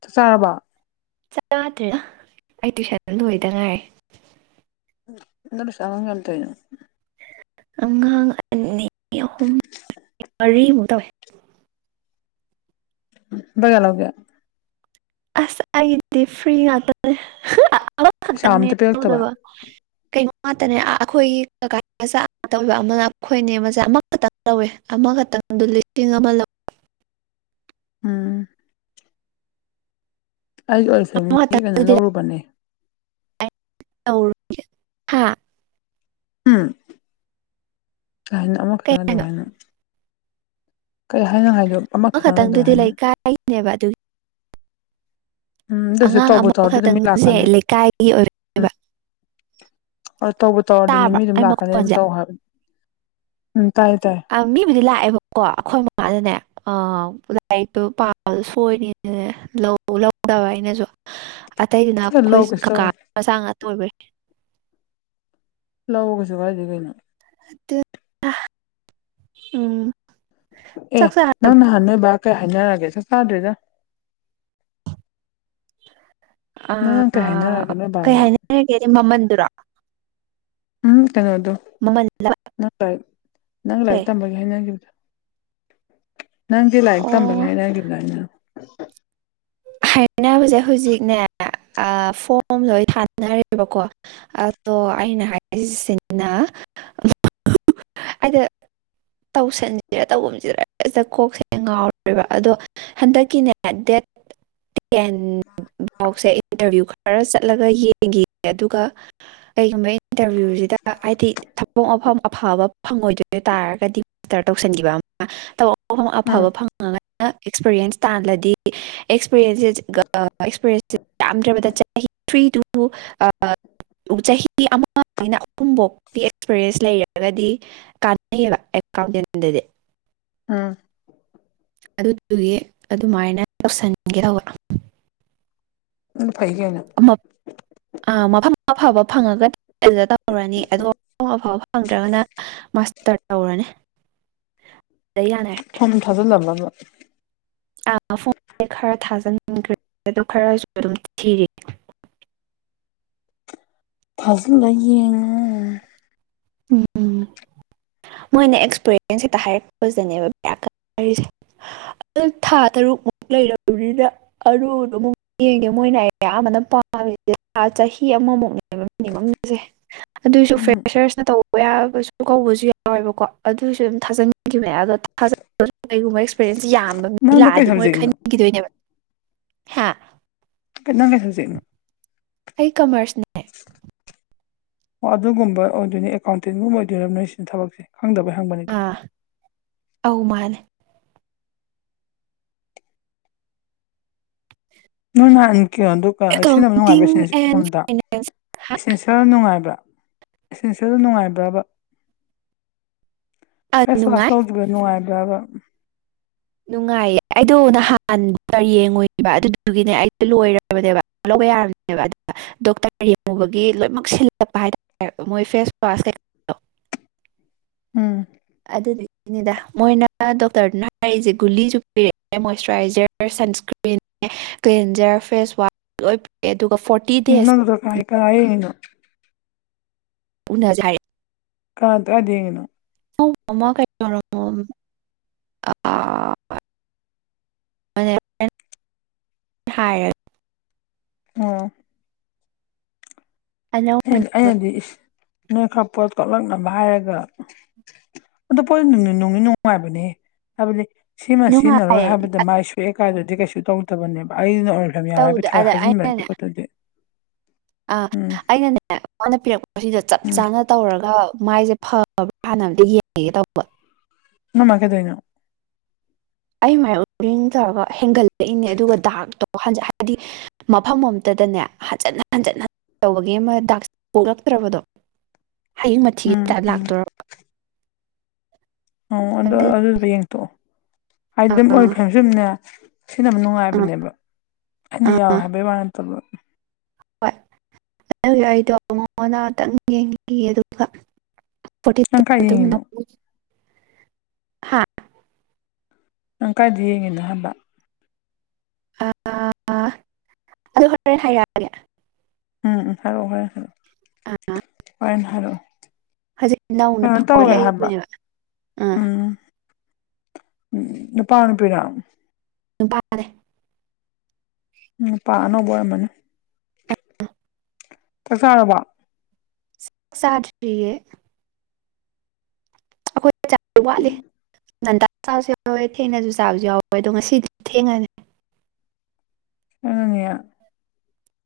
ꯆꯥꯛ ꯆꯥꯔꯕ ꯆ ꯑꯩ ꯇꯨꯏꯁꯟ ꯂꯣꯏꯗ ꯉꯥꯏꯔꯦ ꯑ ꯁꯃꯥꯡꯒꯇꯅ ꯑꯉꯥꯡ ꯑꯅꯤ ꯑꯍꯨꯝ ꯃꯔꯤꯃꯨꯛ ꯇꯧꯋꯦ ꯖ ꯂꯥꯎꯒ ꯑꯁ ꯍꯥꯏꯗꯦ ꯐ꯭ꯔꯔꯤ ꯉꯇ ꯄꯩꯁꯥ ꯑꯝꯇ ꯄꯤꯔꯛꯇꯕ ꯈꯛꯇꯪꯔꯨꯗꯕ ꯉꯥꯛꯇꯅꯦ ꯑꯩꯈꯣꯏꯒꯤ ꯀꯀꯥ ꯃꯆꯥ ꯑꯃ ꯇꯧꯕ ꯑꯃꯅ ꯑꯩꯈꯣꯏꯅꯦ ꯃꯆꯥ ꯑꯃꯈꯛꯇꯪ ꯇꯧꯋꯦ ꯑꯃꯈꯛꯇ ꯈꯤꯇꯪꯗꯨ ꯂꯤꯁꯤꯡ ꯑꯃ ꯂ [unintelligible] ꯎꯝ ꯑꯩꯁꯨ ꯑꯣꯏ ꯐꯦꯃꯤꯂꯤꯒꯤ ꯀꯩꯅꯣ ꯑꯃꯈꯛꯇꯪꯗꯨꯗꯤ ꯂꯧꯔꯨꯕꯅꯦ ꯍꯥ ꯎꯝ ꯀꯅ ꯀꯩ ꯑꯃꯈꯛꯇꯅ ꯑꯗꯨ ꯍꯥꯏꯅꯣ ꯍꯥꯏꯅ ꯀꯩ ꯍꯥꯏꯅ ꯍꯥꯏꯗꯣ ꯑꯃ ꯑꯃꯈꯛꯇꯪ ꯑꯗꯨ ꯈꯛꯇꯪꯗꯨꯗꯤ ꯍꯥꯏꯅꯣ ꯂꯩ ꯀꯥꯏꯅꯦꯕ ꯑꯗꯨꯒꯤ ꯎꯝ ꯗꯁꯦ ꯑꯉꯥꯡ ꯇꯧꯕ ꯇꯧ ꯑꯗꯨ ꯑꯗꯨ ꯃꯤ ꯑꯃꯈꯛꯇꯪꯁꯦ ꯂꯥꯛꯀꯅꯦ ꯂꯩꯀꯥꯏꯒꯤ ꯎꯝ ꯑꯣꯏꯕ ꯍ ꯇꯧꯕ ꯇꯧꯔ ꯑꯗꯨꯅꯤ ꯇꯥꯕ꯭ꯔꯥ ꯃꯤ ꯑꯗꯨꯝ ꯑꯩ ꯂꯥꯛꯀꯅꯤ ꯃꯈꯣꯟꯁꯦ ꯑꯗꯨꯝ ꯇꯧ ꯍꯥꯏꯕꯅꯤ ꯎꯝ ꯇꯥꯏꯌꯦ ꯇꯥꯏꯌꯦ ꯑ ꯃꯤꯕꯨꯗꯤ ꯂꯥꯛꯑꯦꯕꯀꯣ ꯑꯩꯈꯣꯏ ꯃꯃꯥꯗꯅꯦ ꯑ ꯂꯥꯏꯔꯤꯛꯇꯣ ꯄꯥꯜ ꯁꯣꯏꯅꯤꯅꯅꯦ ꯂꯧ ꯂꯧꯗꯕ ꯑꯩꯅꯁꯨ ꯑꯇꯩꯗꯨꯅ ꯑꯩꯈꯣꯏ ꯂꯧ ꯀꯩꯁꯨ ꯀꯀꯥ ꯇꯧꯔꯣꯏ ꯃꯆꯥ ꯉꯥꯛꯇꯣꯏꯕ ꯂꯥꯛꯎ ꯀꯩꯁꯨ ꯀꯥꯏꯗꯦ ꯀꯩꯩꯅꯣ ꯎꯝ ꯑꯦ ꯆꯥꯛ ꯆꯥ ꯅꯪ ꯍꯅꯕ ꯀꯩ ꯍꯥꯏꯟꯅꯔꯒꯦ ꯆ ꯆꯥꯗ꯭ꯔꯤꯗ ꯑ ꯅꯪ ꯅꯪ ꯀꯩ ꯍꯥꯏꯅꯔꯒꯦ ꯅꯣꯏ ꯀꯩ ꯕꯥꯒ ꯍꯥꯏꯅꯔꯒꯦꯗꯤ ꯃꯃꯟꯗꯨꯔꯣ ꯎꯝ ꯀꯩꯅꯣꯗꯣ ꯃꯃꯜ ꯅꯪ ꯂꯥꯏꯔꯤꯛ ꯅꯪ ꯂꯥꯏꯔꯤꯛ ꯇꯝꯕꯒꯤꯦ ꯍꯥꯏꯅꯈꯤꯕꯗꯣ ꯅꯪꯗꯤ ꯂꯥꯏꯔꯤꯛ ꯇꯝꯕꯒ ꯑꯣ ꯍꯥꯏꯔꯈꯤꯕ꯭ꯔꯥꯏꯅ ꯍꯥꯏꯕꯁꯦ ꯍꯧꯖꯤꯛꯅꯦ ꯐꯣꯝ ꯂꯣꯏ ꯊꯥꯅꯔꯦꯕꯀꯣ ꯑꯗꯣ ꯑꯩꯅ ꯍꯥꯏꯔꯤꯁꯤꯅ [unintelligible] ꯑꯗ ꯇꯧꯁꯟꯁꯤꯔ ꯇꯧꯒꯨꯝꯁꯤꯔ ꯁꯤꯗ ꯀꯣꯛꯁꯦ ꯉꯥꯎꯔꯦꯕ ꯑꯗꯣ ꯍꯟꯗꯛꯀꯤꯅꯦ ꯗꯦꯠ ꯦꯟ ꯥꯎꯁꯦ ꯏꯟꯇꯔꯚꯤꯌꯨ ꯈꯔ ꯆꯠꯂꯒ ꯌꯦꯡꯈꯤ ꯑꯗꯨꯒ ꯀꯩꯒꯨꯝꯕ ꯏꯟꯇꯔꯚꯤꯌꯨꯁꯤꯗ ꯍꯥꯏꯗꯤ ꯊꯕꯛ ꯃꯐꯝ ꯑꯐꯕ ꯐꯪꯉꯣꯏꯗꯣꯏ ꯇꯥꯔꯒꯗꯤ ꯇꯔ ꯇꯧꯁꯤꯟꯈꯤꯕ ꯑꯃ ꯎꯝ ꯑꯐꯕ ꯐꯪꯉꯒ ꯑꯦꯛꯁꯄꯔꯤꯌꯦꯟꯁ ꯇꯥꯜꯂꯗꯤ ꯑꯦꯛꯁꯄꯔꯤꯁ ꯑꯦꯛꯁꯄꯔꯤꯟꯁ ꯌꯥꯝ ꯆ ꯊ꯭ꯔꯤ ꯇꯨ ꯆꯍꯤ ꯑꯃꯅ ꯑꯍꯨꯝꯐꯥꯎꯀꯤ ꯑꯦꯛꯁꯄꯔꯤꯟꯁ ꯂꯩꯔꯒꯗꯤ ꯀꯥꯟꯅꯩꯑꯕ ꯀꯥꯎꯗꯗ ꯑꯝ ꯑꯗꯨꯗꯨꯒꯤ ꯑꯗꯨꯃꯥꯏꯅ ꯇꯧꯁꯟꯒꯦ ꯇꯧꯕ ꯑꯗꯨ ꯐꯩ ꯀꯩꯅꯣ ꯑꯥ ꯃꯐꯝ ꯃ ꯐꯕ ꯐꯪꯉꯒꯅꯤ ꯑꯗꯨꯗ ꯇꯧꯔꯔꯅꯤ ꯑꯗꯣ ꯑꯐꯥꯎꯕ ꯐꯪꯗ꯭ꯔꯒꯅ ꯇ ꯇꯔꯅꯦ ꯐꯝ ꯊꯖ ꯂꯝꯕ ꯑ ꯐꯣꯟ ꯈꯔ ꯊꯥꯖꯅ ꯈ꯭ꯔꯦ ꯑꯗꯨ ꯈꯔꯁꯨ ꯑꯗꯨꯝ ꯊꯤꯔꯤ ꯐꯖꯂ ꯌꯦꯡꯉꯨ ꯎꯝ ꯃꯣꯏꯅ ꯑꯦꯛꯁꯄꯔꯤꯌꯦꯟꯁ ꯍꯦꯛꯇ ꯍꯥꯏꯔꯛꯄꯗꯅꯦꯕ ꯕꯁꯦ ꯊꯥ ꯇꯔꯨꯛ ꯑꯃꯨꯛ ꯂꯩꯔꯨꯔꯤꯗ ꯑꯔꯨꯗꯨꯣ ꯑꯃꯨꯛ ꯌꯦꯡꯒꯦ ꯃꯣꯏꯅ ꯑ ꯑꯌꯥꯝꯕꯅ ꯄꯥꯝꯃꯤꯁꯦ ꯆꯍꯤ ꯐꯤ ꯑꯃꯃꯨꯛꯅꯦꯕ ꯃꯤꯅꯤꯝꯁꯦ ꯑꯗꯨꯏꯁꯨ ꯎꯝ ꯐ꯭ꯔꯦꯁꯔꯁꯅ ꯇꯧꯕ ꯌꯥꯕꯁꯨ ꯀꯧꯕꯁꯨ ꯌꯥꯏ ꯌꯥꯎꯋꯦꯕꯀꯣ ꯑꯗꯨꯁꯨ ꯑꯗꯨꯝ ꯊꯥꯖꯤꯟꯈꯤꯕꯅꯦ ꯑꯗꯣ ꯊꯥꯖꯕꯁꯨ ꯀꯒꯨꯝꯕ ꯑꯦꯛꯁꯄꯤꯔꯦꯟꯁ ꯌꯥꯝ ꯅꯪꯗꯣ ꯀꯩ ꯂꯥꯛꯑꯗꯤ ꯃꯣꯏ ꯁꯕꯖꯦꯛꯅꯣ ꯈꯈꯤꯗꯣꯏꯅꯦꯕ ꯀꯅꯥ ꯀꯦꯁꯖꯩꯅ ꯑꯩ ꯀꯃꯔꯁꯅꯦ ꯑꯣ ꯑꯗꯨꯒꯨꯝꯕ ꯑꯣꯏꯗꯣꯏꯅꯤ ꯑꯦꯀꯥꯎꯟꯇꯦꯟꯒꯨꯝꯕ ꯑꯣꯏꯗꯣꯏꯕ ꯅꯣꯏ ꯁꯤꯅ ꯊꯕꯛꯁꯦ ꯈꯪꯗꯕꯩ ꯍꯪꯕꯅꯤꯀꯣ ꯑꯥ ꯑꯧ ꯃꯥꯅꯦ ꯅꯣꯏ ꯅꯍꯟ ꯀꯣ ꯑꯗꯨꯒ ꯁꯤꯖꯤꯟꯅꯕ ꯑꯦꯀꯥꯎꯟꯇꯤꯡ ꯑꯦꯟ ꯅꯨꯡꯉꯥꯏꯕ꯭ꯔꯗ ꯐꯥꯏꯅꯥꯟꯁ ꯏꯁꯤꯔ ꯅꯨꯡꯉꯥꯏꯕ꯭ꯔꯥ ꯏꯁꯤꯡꯁꯦ ꯑꯗꯨꯝ ꯅꯨꯡꯉꯥꯏꯕ꯭ꯔꯥꯕ ꯑꯥ ꯐꯦꯁ ꯋꯥꯁ ꯅꯨꯡꯉꯥꯏ ꯂꯧꯗꯒ ꯑꯗ ꯑ ꯅꯨꯡꯉꯥꯏꯌꯦ ꯑꯩꯗꯣ ꯅꯍꯥꯟꯗ ꯌꯦꯡꯉꯨꯏꯕ ꯑꯗꯨꯗꯨꯒꯤꯅꯦ ꯑꯩꯗ ꯂꯣꯏꯔꯕꯅꯦꯕ ꯌꯥꯅꯦꯕ ꯑꯗꯨꯗ ꯗꯣꯛꯇꯔ ꯌꯦꯡꯉꯨꯕꯒꯤ ꯂꯣꯏꯅꯃꯛ ꯁꯤꯜꯂꯛꯄ ꯍꯥꯏꯇꯥꯔꯦ ꯃꯣꯏ ꯐꯦꯁ ꯋꯥꯁ ꯀꯩꯀꯥ ꯎꯝ ꯑꯗꯨꯗꯨꯒꯤꯅꯤꯗ ꯃꯣꯏꯅ ꯗꯣꯛꯇꯔꯗꯨꯅ ꯍꯥꯏꯔꯤꯛꯏꯁꯦ ꯒꯨꯂꯤꯁꯨ ꯄꯤꯔꯛꯑꯦ ꯃꯣꯏꯆꯔꯥꯏꯖꯔ ꯁꯟꯁꯀ꯭ꯔꯤꯟ ꯄꯦꯟꯖꯔ ꯐꯦꯁ ꯋꯥꯁ ꯂ ꯄꯛꯑꯦ ꯑꯗꯨꯒ ꯐꯣꯔꯇꯤ ꯗꯦꯖ ꯀꯥꯏꯡ ꯄꯨꯅꯖꯥꯏ ꯑ ꯑꯗꯨꯗꯅ ꯃꯃ ꯀꯩꯔꯣ ꯍꯥꯏ ꯑ ꯑꯅꯧ [unintelligible] ꯇꯣꯂꯛꯅꯕ ꯍꯥꯏꯔꯒ ꯑꯗꯣ ꯄꯣꯅꯨꯡ ꯅꯨꯡꯅꯤ ꯅꯨꯡꯉꯥꯏꯕꯅꯦ ꯍꯥꯏꯕꯗꯤ ꯁꯤꯃ ꯁꯤꯖꯤꯟꯅꯔꯣꯏ ꯅꯨꯡꯉꯥꯏꯌꯦ ꯍꯥꯏꯕꯗ ꯃꯥꯏ ꯁꯣꯛꯑꯦꯀꯥꯏꯗꯗꯤ ꯀꯩꯁꯨ ꯇꯧꯗꯕꯅꯦꯕ ꯑꯩꯅ ꯇꯧꯗꯦ ꯍꯥꯏꯕ ꯍꯥꯏꯖꯤꯟꯕꯗꯤ ꯈꯣꯠꯇꯗꯤ ꯑꯥ ꯑꯩꯅꯅꯦ ꯃꯥꯅ ꯄꯤꯔꯛꯄꯁꯤꯗꯣ ꯆꯞ ꯎꯝ ꯆꯥꯅ ꯇꯧꯔꯒ ꯃꯥꯏꯁꯦ ꯐꯕ꯭ꯔꯥ ꯁꯥꯟꯅꯕꯗ ꯌꯦꯡꯉꯒꯦ ꯇꯧꯕ [unintelligible] ꯑꯩꯃꯥꯏꯅ ꯎꯔꯤꯡ ꯇꯧꯔꯒ ꯍꯦꯟꯒꯠꯂꯛꯏꯅꯦ ꯑꯗꯨꯒ ꯗꯥꯛꯛꯇꯣ ꯍꯥꯏꯗꯤ ꯃꯐꯝ ꯑꯇ ꯑꯗꯨꯗꯅꯦ ꯍꯟꯖꯟꯅ ꯍꯟꯖꯟꯅ ꯇꯧꯕꯒꯤ ꯑꯃ ꯗꯥꯛ ꯄꯂꯛꯇ꯭ꯔꯕꯗꯣ [unintelligible] ꯍꯌꯦꯡ ꯃꯊꯤꯁꯤꯗ ꯎꯝ ꯎꯝ ꯂꯥꯛꯇꯣꯏꯔꯕ ꯑꯣ ꯑꯗꯨ ꯑꯗꯨꯁꯨ ꯌꯦꯡꯊꯣꯛꯑꯣ ꯍꯥꯏ ꯑꯗꯨꯝ ꯑꯣꯏ ꯑꯥ ꯐ ꯁꯨꯝꯅꯦ ꯁꯤꯅ ꯑꯃ ꯑꯥ ꯅꯨꯡꯉꯥꯏꯕꯅꯦꯕ ꯑꯩꯅ ꯌꯥꯎꯋꯦ ꯑꯥ ꯍꯥꯏꯕꯩ ꯋꯥꯥꯏꯅ ꯇꯧꯕ ꯍꯣꯏ ꯑꯗꯨ ꯌꯥꯗꯣ ꯅꯉꯗꯍꯇꯪ ꯌꯦꯡꯈꯤ ꯑꯗꯨꯒ ꯅꯪ ꯀꯥꯏ ꯌꯦꯡꯉꯤꯅꯣ ꯍꯥ ꯅꯪ ꯀꯥꯏꯗ ꯌꯦꯡꯉꯦꯅ ꯍꯕ ꯑ ꯑꯗꯨ ꯍꯣꯔꯣꯔꯦꯟꯦꯟ ꯍꯥꯏꯔꯛꯑꯒꯦ ꯎꯝ ꯐ ꯍꯔꯦ ꯍꯥꯏꯣ ꯑꯥ ꯑꯣꯏꯔꯦꯅ ꯍꯥꯏꯔꯣ ꯍꯧꯖꯤꯛ ꯅꯧꯅ ꯀꯩꯅꯣ ꯇꯧꯋꯦ ꯍꯥꯏꯕ ꯐꯥꯎꯒꯠꯂꯛꯏꯕꯅꯦꯕ ꯑꯥ ꯎꯝ ꯎꯝ ꯅꯨꯄꯥ ꯅꯨꯄꯤꯅ ꯅꯨꯄꯥꯔꯦ ꯅꯨꯄꯥ ꯑꯣꯏꯔꯃꯅꯤ ꯑꯥ ꯆꯛꯁꯥꯕ ꯁꯥꯔꯤꯌꯦ ꯑꯩꯈꯣꯏ ꯆ ꯆꯁꯨ ꯋꯥꯠꯂꯤ ꯅꯟꯇꯥ ꯆꯥꯁꯨ ꯌꯥꯎꯋꯦ ꯊꯦꯡꯅꯁꯨ ꯆꯥꯕꯁꯨ ꯌꯥꯎꯋꯦ ꯑꯗꯣ ꯉꯁꯤꯗꯤ ꯊꯦꯡꯉꯅꯤ ꯑꯉꯅꯌꯥ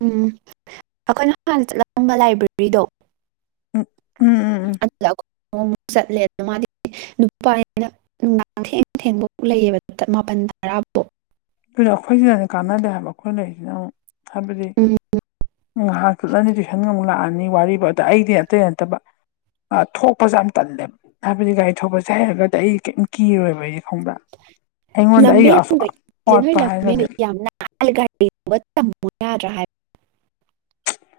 ꯎꯝ ꯑꯩꯈꯣꯏꯅ ꯍꯥꯟꯅ ꯆꯠꯂꯝꯂꯝꯕ ꯂꯥꯏꯕ꯭ꯔꯦꯔꯤꯗꯣ ꯎꯝ ꯎꯝ ꯎꯝ ꯎꯝ ꯆꯠꯂꯦꯗ ꯃꯥꯗꯤ ꯅꯨꯄꯥꯅ ꯅꯨꯡꯗꯥꯡ ꯊꯦꯡ ꯊꯦꯡꯕꯥꯎ ꯂꯩꯌꯦꯕ ꯄꯟꯗꯔꯥꯕꯨꯣ ꯑꯗꯨꯅ ꯑꯩꯈꯣꯏꯁꯤꯗꯗꯤ ꯀꯥꯟꯅꯗꯦ ꯍꯥꯏꯕ ꯑꯩꯈꯣꯏ ꯂꯩꯔꯤꯁꯤꯅ ꯑꯃꯨꯛ ꯍꯥꯏꯕꯗꯤ ꯎꯝ ꯉꯥꯏꯍꯥꯛꯇꯠꯂꯅꯤꯗꯤ ꯈꯟ ꯉ ꯑꯃꯨꯛ ꯂꯥꯛ ꯑꯅꯤ ꯋꯥꯔꯤꯕ ꯑꯗ ꯑꯩꯗꯤ ꯑꯇꯩ ꯅꯠꯇꯕ ꯊꯣꯛꯄꯁꯦ ꯌꯥꯝ ꯇꯜꯂꯦꯕ ꯍꯥꯏꯕꯗꯤ ꯒꯥꯔꯤ ꯊꯄꯁꯦ ꯍꯩꯔꯒꯗꯤ ꯑꯩ ꯀꯔꯤꯝ ꯀꯤꯔꯣꯏꯕ ꯑꯩꯗꯤ ꯈꯪꯕ꯭ꯔꯥ ꯑꯩꯉꯣꯟꯗ ꯑꯩꯒꯤ [unintelligible] ꯍꯥꯏꯔꯒꯗꯤ ꯂꯝꯃꯦ ꯌꯥꯝꯒꯥ ꯗ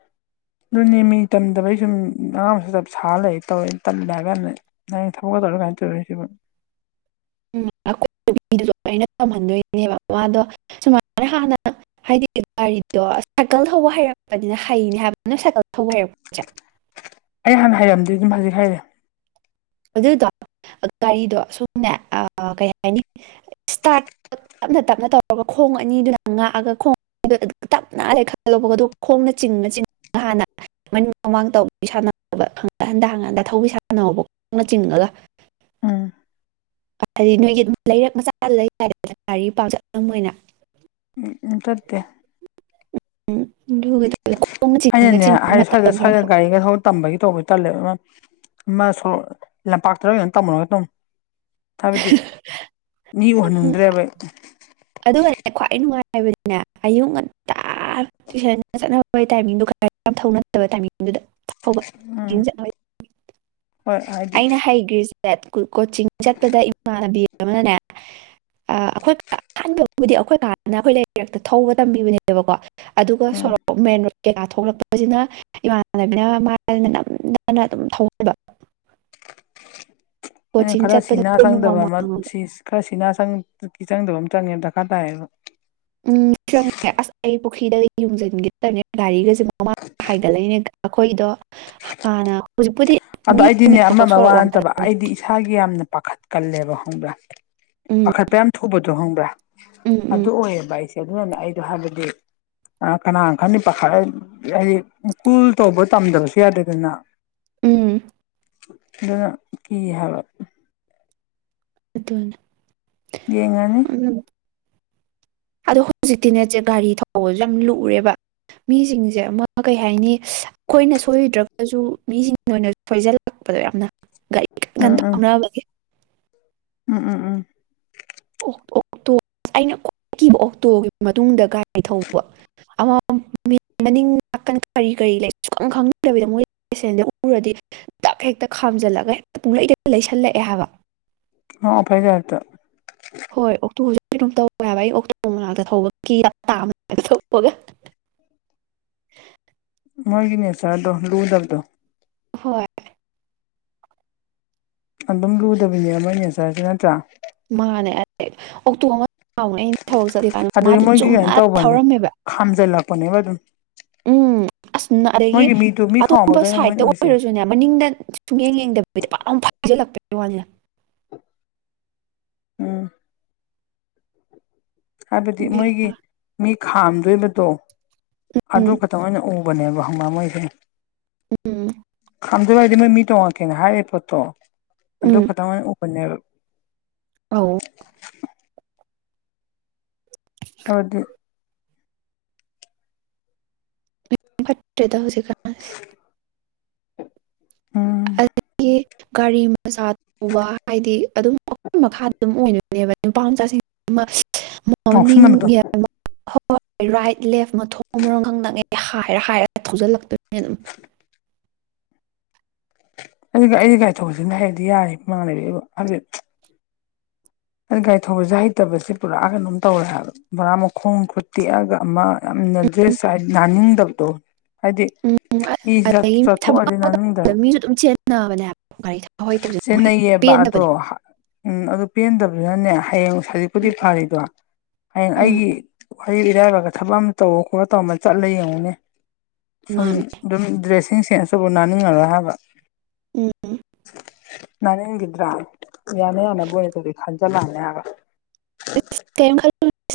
ꯑꯗꯨꯅꯦꯃꯤ ꯇꯝꯗꯕꯒꯤ ꯁꯨꯝ ꯑꯉꯥꯡꯁꯨ ꯆꯞ ꯁꯥꯔ ꯂꯩ ꯇꯧꯋꯦ ꯇꯜꯂꯦ ꯍꯥꯏ ꯀꯥꯟꯗ ꯅꯪ ꯊꯕꯛ ꯀꯇ ꯑꯣꯏꯁꯤꯕ ꯎꯝꯅ ꯇꯝꯍꯟꯗꯣꯏꯅꯦꯕ ꯃꯥꯗꯣ ꯁꯨꯃꯥꯏꯅ ꯍꯥꯟꯅ ꯍꯥꯏꯗꯤ ꯒꯥꯔꯤꯗꯣ ꯁꯥꯏꯀꯜ ꯊꯧꯕ ꯍꯩꯔꯛꯄꯅꯤꯅ ꯍꯩꯅꯦ ꯍꯥꯏꯕ ꯅ ꯁꯥꯏꯀꯜ ꯊꯧꯕ ꯍꯩꯔꯛꯄꯁꯦ ꯑꯩ ꯍꯥꯟꯅ ꯍꯥꯏꯔꯝꯗꯤ ꯑꯗꯨꯝ ꯍꯧꯖꯤꯛ ꯍꯥꯏꯔꯦ ꯑꯗꯨꯗ ꯒꯥꯔꯤꯗꯣ ꯁꯨꯝꯅꯦ ꯀꯩ ꯍꯥꯏꯅꯤ ꯏꯁꯇꯥꯔꯠ ꯇꯞꯅ ꯇꯞꯅ ꯇꯧꯔꯒ ꯈꯣꯡ ꯄꯨꯡ ꯑꯅꯤꯗꯨꯅ ꯉꯥꯛꯑꯒ ꯈꯣꯡ ꯇꯞ ꯅꯥꯜꯔꯦ ꯈꯜꯂꯧꯕꯒꯗ ꯈꯣꯡꯅ ꯆꯤꯡꯅ ꯆꯤꯡ ꯍꯥꯟꯅ ꯃꯃꯥꯡ ꯇꯅ ꯍꯟꯗ ꯍꯅ ꯍꯟꯗ ꯊꯧꯕꯤ ꯁꯥꯅꯧꯕ ꯈꯪꯅ ꯆꯤꯡꯉꯒ ꯎꯝ ꯍꯥꯏꯗꯤ ꯅꯣꯏꯒꯤꯝ ꯂꯩꯔꯛ ꯃꯆꯥ ꯂꯩꯗꯅ ꯒꯥꯔꯤ ꯄꯥꯝꯆꯠꯂꯝ ꯑꯣꯏꯅ ꯎ ꯇꯔꯇ ꯎꯝ ꯑꯗꯨꯒꯤꯗꯨꯗ ꯈꯣꯡꯅ ꯆꯤꯡꯉ ꯑꯩꯅꯅꯦ ꯆꯤꯡꯉꯒ ꯍꯥꯏ ꯁ꯭ꯋꯥꯏꯗ ꯃꯇꯝ ꯈꯔ ꯁ꯭ꯋꯥꯏꯗ ꯁꯣꯛ ꯒꯥꯔꯤꯒ ꯊꯧ ꯇꯝꯕꯒꯤ ꯇꯧꯕ ꯇꯜꯂꯦꯕ ꯁ ꯂꯝꯄꯥꯛꯇ ꯀꯩꯅꯣ ꯇꯝꯃꯅꯣ ꯈꯤꯇꯪ ꯍꯥꯏꯕꯗꯤ ꯃꯤ ꯎꯍꯟꯅꯤꯡꯗ꯭ꯔꯦꯕ ꯍꯥꯏꯕꯗꯤꯅꯦ ꯑꯌꯨꯛ ꯉꯟꯇꯥ ꯇꯨꯏꯁꯟ ꯆꯠꯅꯕꯒꯤ ꯇꯥꯏꯃꯤꯡꯗꯨ ꯌꯥꯝꯅꯠꯇꯕ ꯎꯝ ꯇꯥꯏꯡ ꯗ ꯍꯣꯏ ꯍꯥꯏꯗꯤ ꯑꯩꯅ ꯍꯥꯏꯒ꯭ꯔꯦꯖꯨꯦꯠ ꯀꯣꯆꯤꯡ ꯗ ꯏꯃꯥꯟꯅꯕꯤ ꯑꯃꯅꯅꯦ ꯑ ꯑꯩꯈꯣꯏ ꯑꯍꯥꯟꯕꯕꯨꯗꯤ ꯑꯩꯈꯣꯏ ꯀꯥꯟꯅ ꯑꯩꯈꯣꯏ ꯂꯩꯔꯛꯇ ꯊꯧꯕ ꯇꯝꯕꯤꯕꯅꯦꯕꯀꯣ ꯑꯗꯨꯒ ꯎꯝ ꯁꯣꯛ ꯃꯦꯟ ꯔ ꯀꯌꯥ ꯊꯣꯛꯂꯛꯄꯁꯤꯅ ꯏꯃꯥꯟꯅꯕꯤꯅ ꯃꯥꯅ ꯅꯝꯊꯅ ꯑꯗꯨꯝ ꯊꯧꯍꯟꯕ [unintelligible] ꯑꯩꯅ ꯀꯣꯆꯤꯡ ꯈꯔ ꯆꯠꯄꯗ ꯁꯤꯅꯥ ꯅꯣꯡꯃ ꯆꯪꯗꯕ ꯃꯥꯡꯂꯣꯝꯗ ꯈꯔ ꯁꯤꯅꯥ ꯆꯪꯒꯤ ꯆꯪꯗꯕ ꯑꯃ ꯆꯪꯉꯦ ꯗꯔꯀꯥꯔ ꯇꯥꯏꯌꯦꯕ ꯎꯝ ꯆꯨꯝꯉ ꯑꯁ ꯑꯩ ꯄꯨꯈ꯭ꯔꯤꯗ ꯌꯨꯡꯁꯤꯟꯒꯗꯕꯅꯦ ꯒꯥꯔꯤꯒ ꯃꯃꯥ ꯍꯥꯏꯒꯠꯂꯛꯏꯅꯦ ꯑꯩꯈꯣꯏꯗꯣ ꯍꯥꯟꯅ ꯍꯧꯖꯤꯛꯄꯨꯗꯤ ꯑꯗꯣ ꯑꯩꯗꯤꯅꯦ ꯑꯃ ꯅꯦꯝꯃꯦꯕꯀꯣ ꯑꯃ ꯋꯥ ꯁꯣꯔꯣꯛ ꯅꯠꯇꯕ ꯋꯥꯡꯈꯠꯂꯛꯄꯅꯦ ꯑꯩꯗꯤ ꯏꯁꯥꯒꯤ ꯌꯥꯝꯅ ꯄꯥꯈꯠꯀꯜꯂꯦꯕ ꯈꯪꯕ꯭ꯔꯥ ꯎꯝ ꯄꯥꯈꯠꯄ ꯌꯥꯝ ꯊꯨꯕꯗꯣ ꯈꯪꯕ꯭ꯔꯥ ꯎꯝ ꯎꯝ ꯑꯗꯨ ꯑꯣꯏꯌꯦꯕ ꯑꯩꯁꯦ ꯑꯗꯨꯅꯅꯦ ꯑꯩꯗꯣ ꯍꯥꯏꯕꯗꯤ ꯀꯅꯥꯒꯝ ꯈꯅꯤ ꯄꯥꯈ ꯍꯥꯏꯗꯤ ꯀꯨꯜ ꯇꯧꯕ ꯇꯝꯗꯕꯁꯨ ꯌꯥꯗꯦꯗꯅ ꯎꯝ ꯑꯗꯨꯅ ꯀꯤ ꯍꯥꯏꯕ ꯗꯣꯟ [unintelligible] ꯑꯗꯣ ꯍꯧꯖꯤꯛꯇꯤꯅꯦꯠꯁꯦ ꯒꯥꯔꯤ ꯊꯧꯕꯁꯨ ꯌꯥꯝ ꯂꯔꯦꯕ ꯃꯤꯁꯤꯡꯁꯦ ꯑꯃ ꯀꯩ ꯍꯥꯏꯅꯤ ꯑꯩꯈꯣꯏꯅ ꯁꯣꯏꯗ꯭ꯔꯒꯁꯨ ꯃꯤꯁꯤꯡ ꯑꯣꯏꯅ ꯁꯣꯏꯖꯜꯂꯛꯄꯗꯣ ꯌꯥꯝꯅ [unintelligible] ꯀ ꯎꯝ ꯇꯧꯅꯕꯒꯦ ꯎꯝ ꯎꯝ ꯎꯝ ꯑꯣ ꯇꯣ ꯑꯁ ꯑꯩꯅ ꯈꯈꯤꯕ ꯑꯣꯛꯇꯣꯒꯤ ꯃꯇꯨꯡꯗ ꯒꯥꯔꯤ ꯊꯧꯕ ꯑꯃ ꯃ ꯅꯥꯀ ꯀꯔꯤ ꯀꯔꯤ ꯂꯩ ꯁꯨꯪ ꯈꯪꯗꯕꯤꯗ ꯃꯣꯏ ꯄꯦꯁꯦꯟꯗ ꯎꯔꯗꯤ ꯗꯞ ꯍꯦꯛꯇ ꯈꯥꯝꯖꯜꯂꯒ ꯍꯦꯛꯇ ꯄꯨꯡꯂꯩꯗ ꯂꯩꯁꯜꯂꯛꯑꯦ ꯍꯥꯏꯕ ꯍꯥꯎ ꯐꯩꯗꯦ ꯍꯥꯏꯔꯠꯇ ꯍꯣꯏ ꯑꯣꯛꯇꯣ ꯍ ꯇꯧꯕ ꯍꯥꯏꯕ ꯑꯩ ꯑꯣꯛꯇꯣꯕꯔ ꯃꯅꯥꯛꯇ ꯊꯧꯕꯄꯒ ꯃꯥꯒꯤꯅꯦ ꯆꯗꯣ ꯂꯨꯗꯕꯗꯣ ꯍꯣꯏ ꯑꯗꯨꯝ ꯂꯨꯗꯕꯅꯤ ꯑꯃꯅꯤꯅꯦ ꯁꯥꯔꯁꯨ ꯅꯠꯇ꯭ꯔꯥ ꯃꯥꯅꯦ ꯑ ꯑꯣꯛꯇꯣ [unintelligible] ꯊꯕꯛ ꯆꯠꯂꯤꯀꯥꯟꯗ ꯑꯗꯒꯤ ꯃꯥꯗꯣ ꯆꯨꯝꯅ ꯊꯧꯔꯝꯃꯦꯕ ꯄꯅꯦꯕ ꯑꯗꯨꯝ ꯎꯝ ꯑꯁꯅꯔꯗꯒꯤ ꯃꯣꯏꯒꯤ ꯃꯤꯗꯨ ꯃꯤ ꯑꯇꯣꯞꯄ ꯈꯥꯝꯃꯝꯕꯗꯣꯅꯦ ꯃꯣꯏꯅ ꯁꯥꯏꯗꯇ ꯎꯔꯤꯁꯦ ꯑꯣꯏꯔꯁꯨꯅꯦ ꯃꯅꯤꯡꯗ ꯁꯨꯡꯌꯦꯡ ꯌꯦꯡꯗꯕꯤ ꯐꯥꯖꯤꯜꯂꯛꯄ ꯋꯥꯅꯤ ꯑꯥ ꯍꯥꯏꯕꯗꯤ ꯕꯦꯔꯥ ꯃꯣꯏꯒꯤ ꯃꯤ ꯈꯥꯝꯗꯣꯏꯕꯗꯣ ꯑꯗꯨ ꯎꯝ ꯈꯇꯪ ꯑꯣꯏꯅ ꯎ ꯕꯅꯤꯕ ꯍꯪꯅ ꯃꯥꯏꯈꯅꯤ ꯎꯝ ꯈꯥꯝꯖꯕꯗꯤ ꯃꯣꯏ ꯃꯤ ꯇꯣꯡꯉꯛꯀꯦꯅ ꯍꯥꯏꯔꯦ ꯄꯣꯠꯇꯣ ꯑꯗꯨ ꯈꯇꯪ ꯑꯣꯏꯅ ꯎꯕꯅꯦꯕ ꯑ [unintelligible] [inaudible] ꯍꯗ ꯐꯠꯇꯦꯗ ꯍꯧꯖꯤ [unintelligible] [inaudible] ꯎꯝ ꯑꯗꯒꯤ ꯒꯥꯔꯤ ꯃꯆꯥ ꯇꯧꯕ ꯍꯥꯏꯗꯤ ꯑꯗꯨꯝ ꯃꯈꯥꯗ ꯑꯗꯨꯝ ꯑꯣꯏꯣꯏꯅꯦꯕ ꯅꯨꯄꯥ ꯃꯆꯥꯁꯤꯡꯅꯤꯡ ꯉꯥꯎꯁꯟꯅꯕꯗꯣ ꯍꯣꯏ ꯔꯥꯏꯠ ꯂꯦꯐ ꯃꯊꯣꯡ ꯑꯃꯣ ꯉꯪꯅꯛꯉꯦ ꯍꯥꯏꯔ ꯍꯥꯏꯔꯒ ꯊꯧꯖꯤꯜꯂꯛꯇꯣꯏꯅꯤꯅ ꯑꯗꯨꯒ ꯑꯩꯗꯤ ꯒꯥꯥꯏ ꯊꯧꯕꯁꯤꯅ ꯍꯥꯏꯗꯤ ꯌꯥꯔꯤ ꯃꯥꯟꯅꯔꯕ ꯍꯥꯏꯐꯦꯠ ꯑ ꯒꯥꯔꯤ ꯊꯧꯕꯁꯦ ꯍꯩꯇꯕꯁꯦ ꯄꯨꯔꯛꯑꯒ ꯑꯗꯨꯝ ꯇꯧꯔꯦꯕ ꯕꯣꯔꯥ ꯃꯈꯣꯡ ꯈꯨꯠ ꯇꯦꯛꯑꯒ ꯑꯃ ꯌꯥꯝꯅ ꯗ꯭ꯔꯦꯁ ꯍꯥꯏ ꯅꯥꯅꯤꯡꯗꯕꯗꯣ ꯍꯥꯏꯗꯤ ꯎꯝ ꯏ ꯑꯗꯒꯤ ꯊꯕꯛ ꯆꯠꯊꯣꯛꯑꯗꯤ ꯑꯃ ꯇꯧꯕꯗ ꯅꯪꯅꯤꯡꯗꯅ ꯃꯤꯁꯨ ꯑꯗꯨꯝ ꯆꯦꯟꯅꯕꯅꯦ ꯍꯥꯏꯕ ꯒꯥꯔꯤ ꯊꯥꯎ ꯍꯩꯇꯕꯁꯦ ꯆꯦꯟꯅꯌꯦꯕꯗꯣ ꯄꯦꯟꯗꯕꯅꯦ ꯎꯝ ꯑꯗꯨ ꯄꯦꯟꯗꯕꯗꯨꯅꯅꯦ ꯍꯌꯦꯡ ꯍꯧꯖꯤꯛꯄꯨꯗꯤ ꯐꯔꯤꯗꯣ ꯍꯌꯦꯡ ꯎꯝ ꯑꯩꯒꯤ ꯑꯩꯌꯨ ꯏꯔꯥꯏꯕꯥꯛꯒ ꯊꯕꯛ ꯑꯃ ꯇꯧꯔ ꯈꯣꯠꯂ ꯇꯧꯔ ꯑꯃ ꯆꯠꯂ ꯌꯦꯡꯉꯨꯅꯦ ꯁꯨꯝ ꯃꯥꯅꯦ ꯑꯗꯨꯝ ꯗ꯭ꯔꯦꯁ ꯏꯁꯤꯡ ꯁꯦꯟ ꯑꯁꯤꯕꯨ ꯅꯥꯅꯤꯡꯉꯔ ꯍꯥꯏꯕ ꯎꯝ [inaudible] ꯔꯒꯤꯗ꯭ꯔꯥ ꯌꯥꯅꯤ ꯌꯥꯅꯕ ꯑꯗꯨꯗꯤ ꯈꯟꯖꯤꯜꯂꯛꯑꯅꯤ ꯍꯥꯏꯒ ꯈ [unintelligible] [inaudible] ꯥ [unintelligible]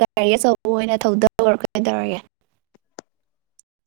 ꯒꯥꯔꯤ ꯑꯆꯧꯕ ꯑꯣꯏꯅ ꯊꯧꯗꯔ ꯀ ꯇꯧꯔꯒꯦ [unintelligible] [inaudible]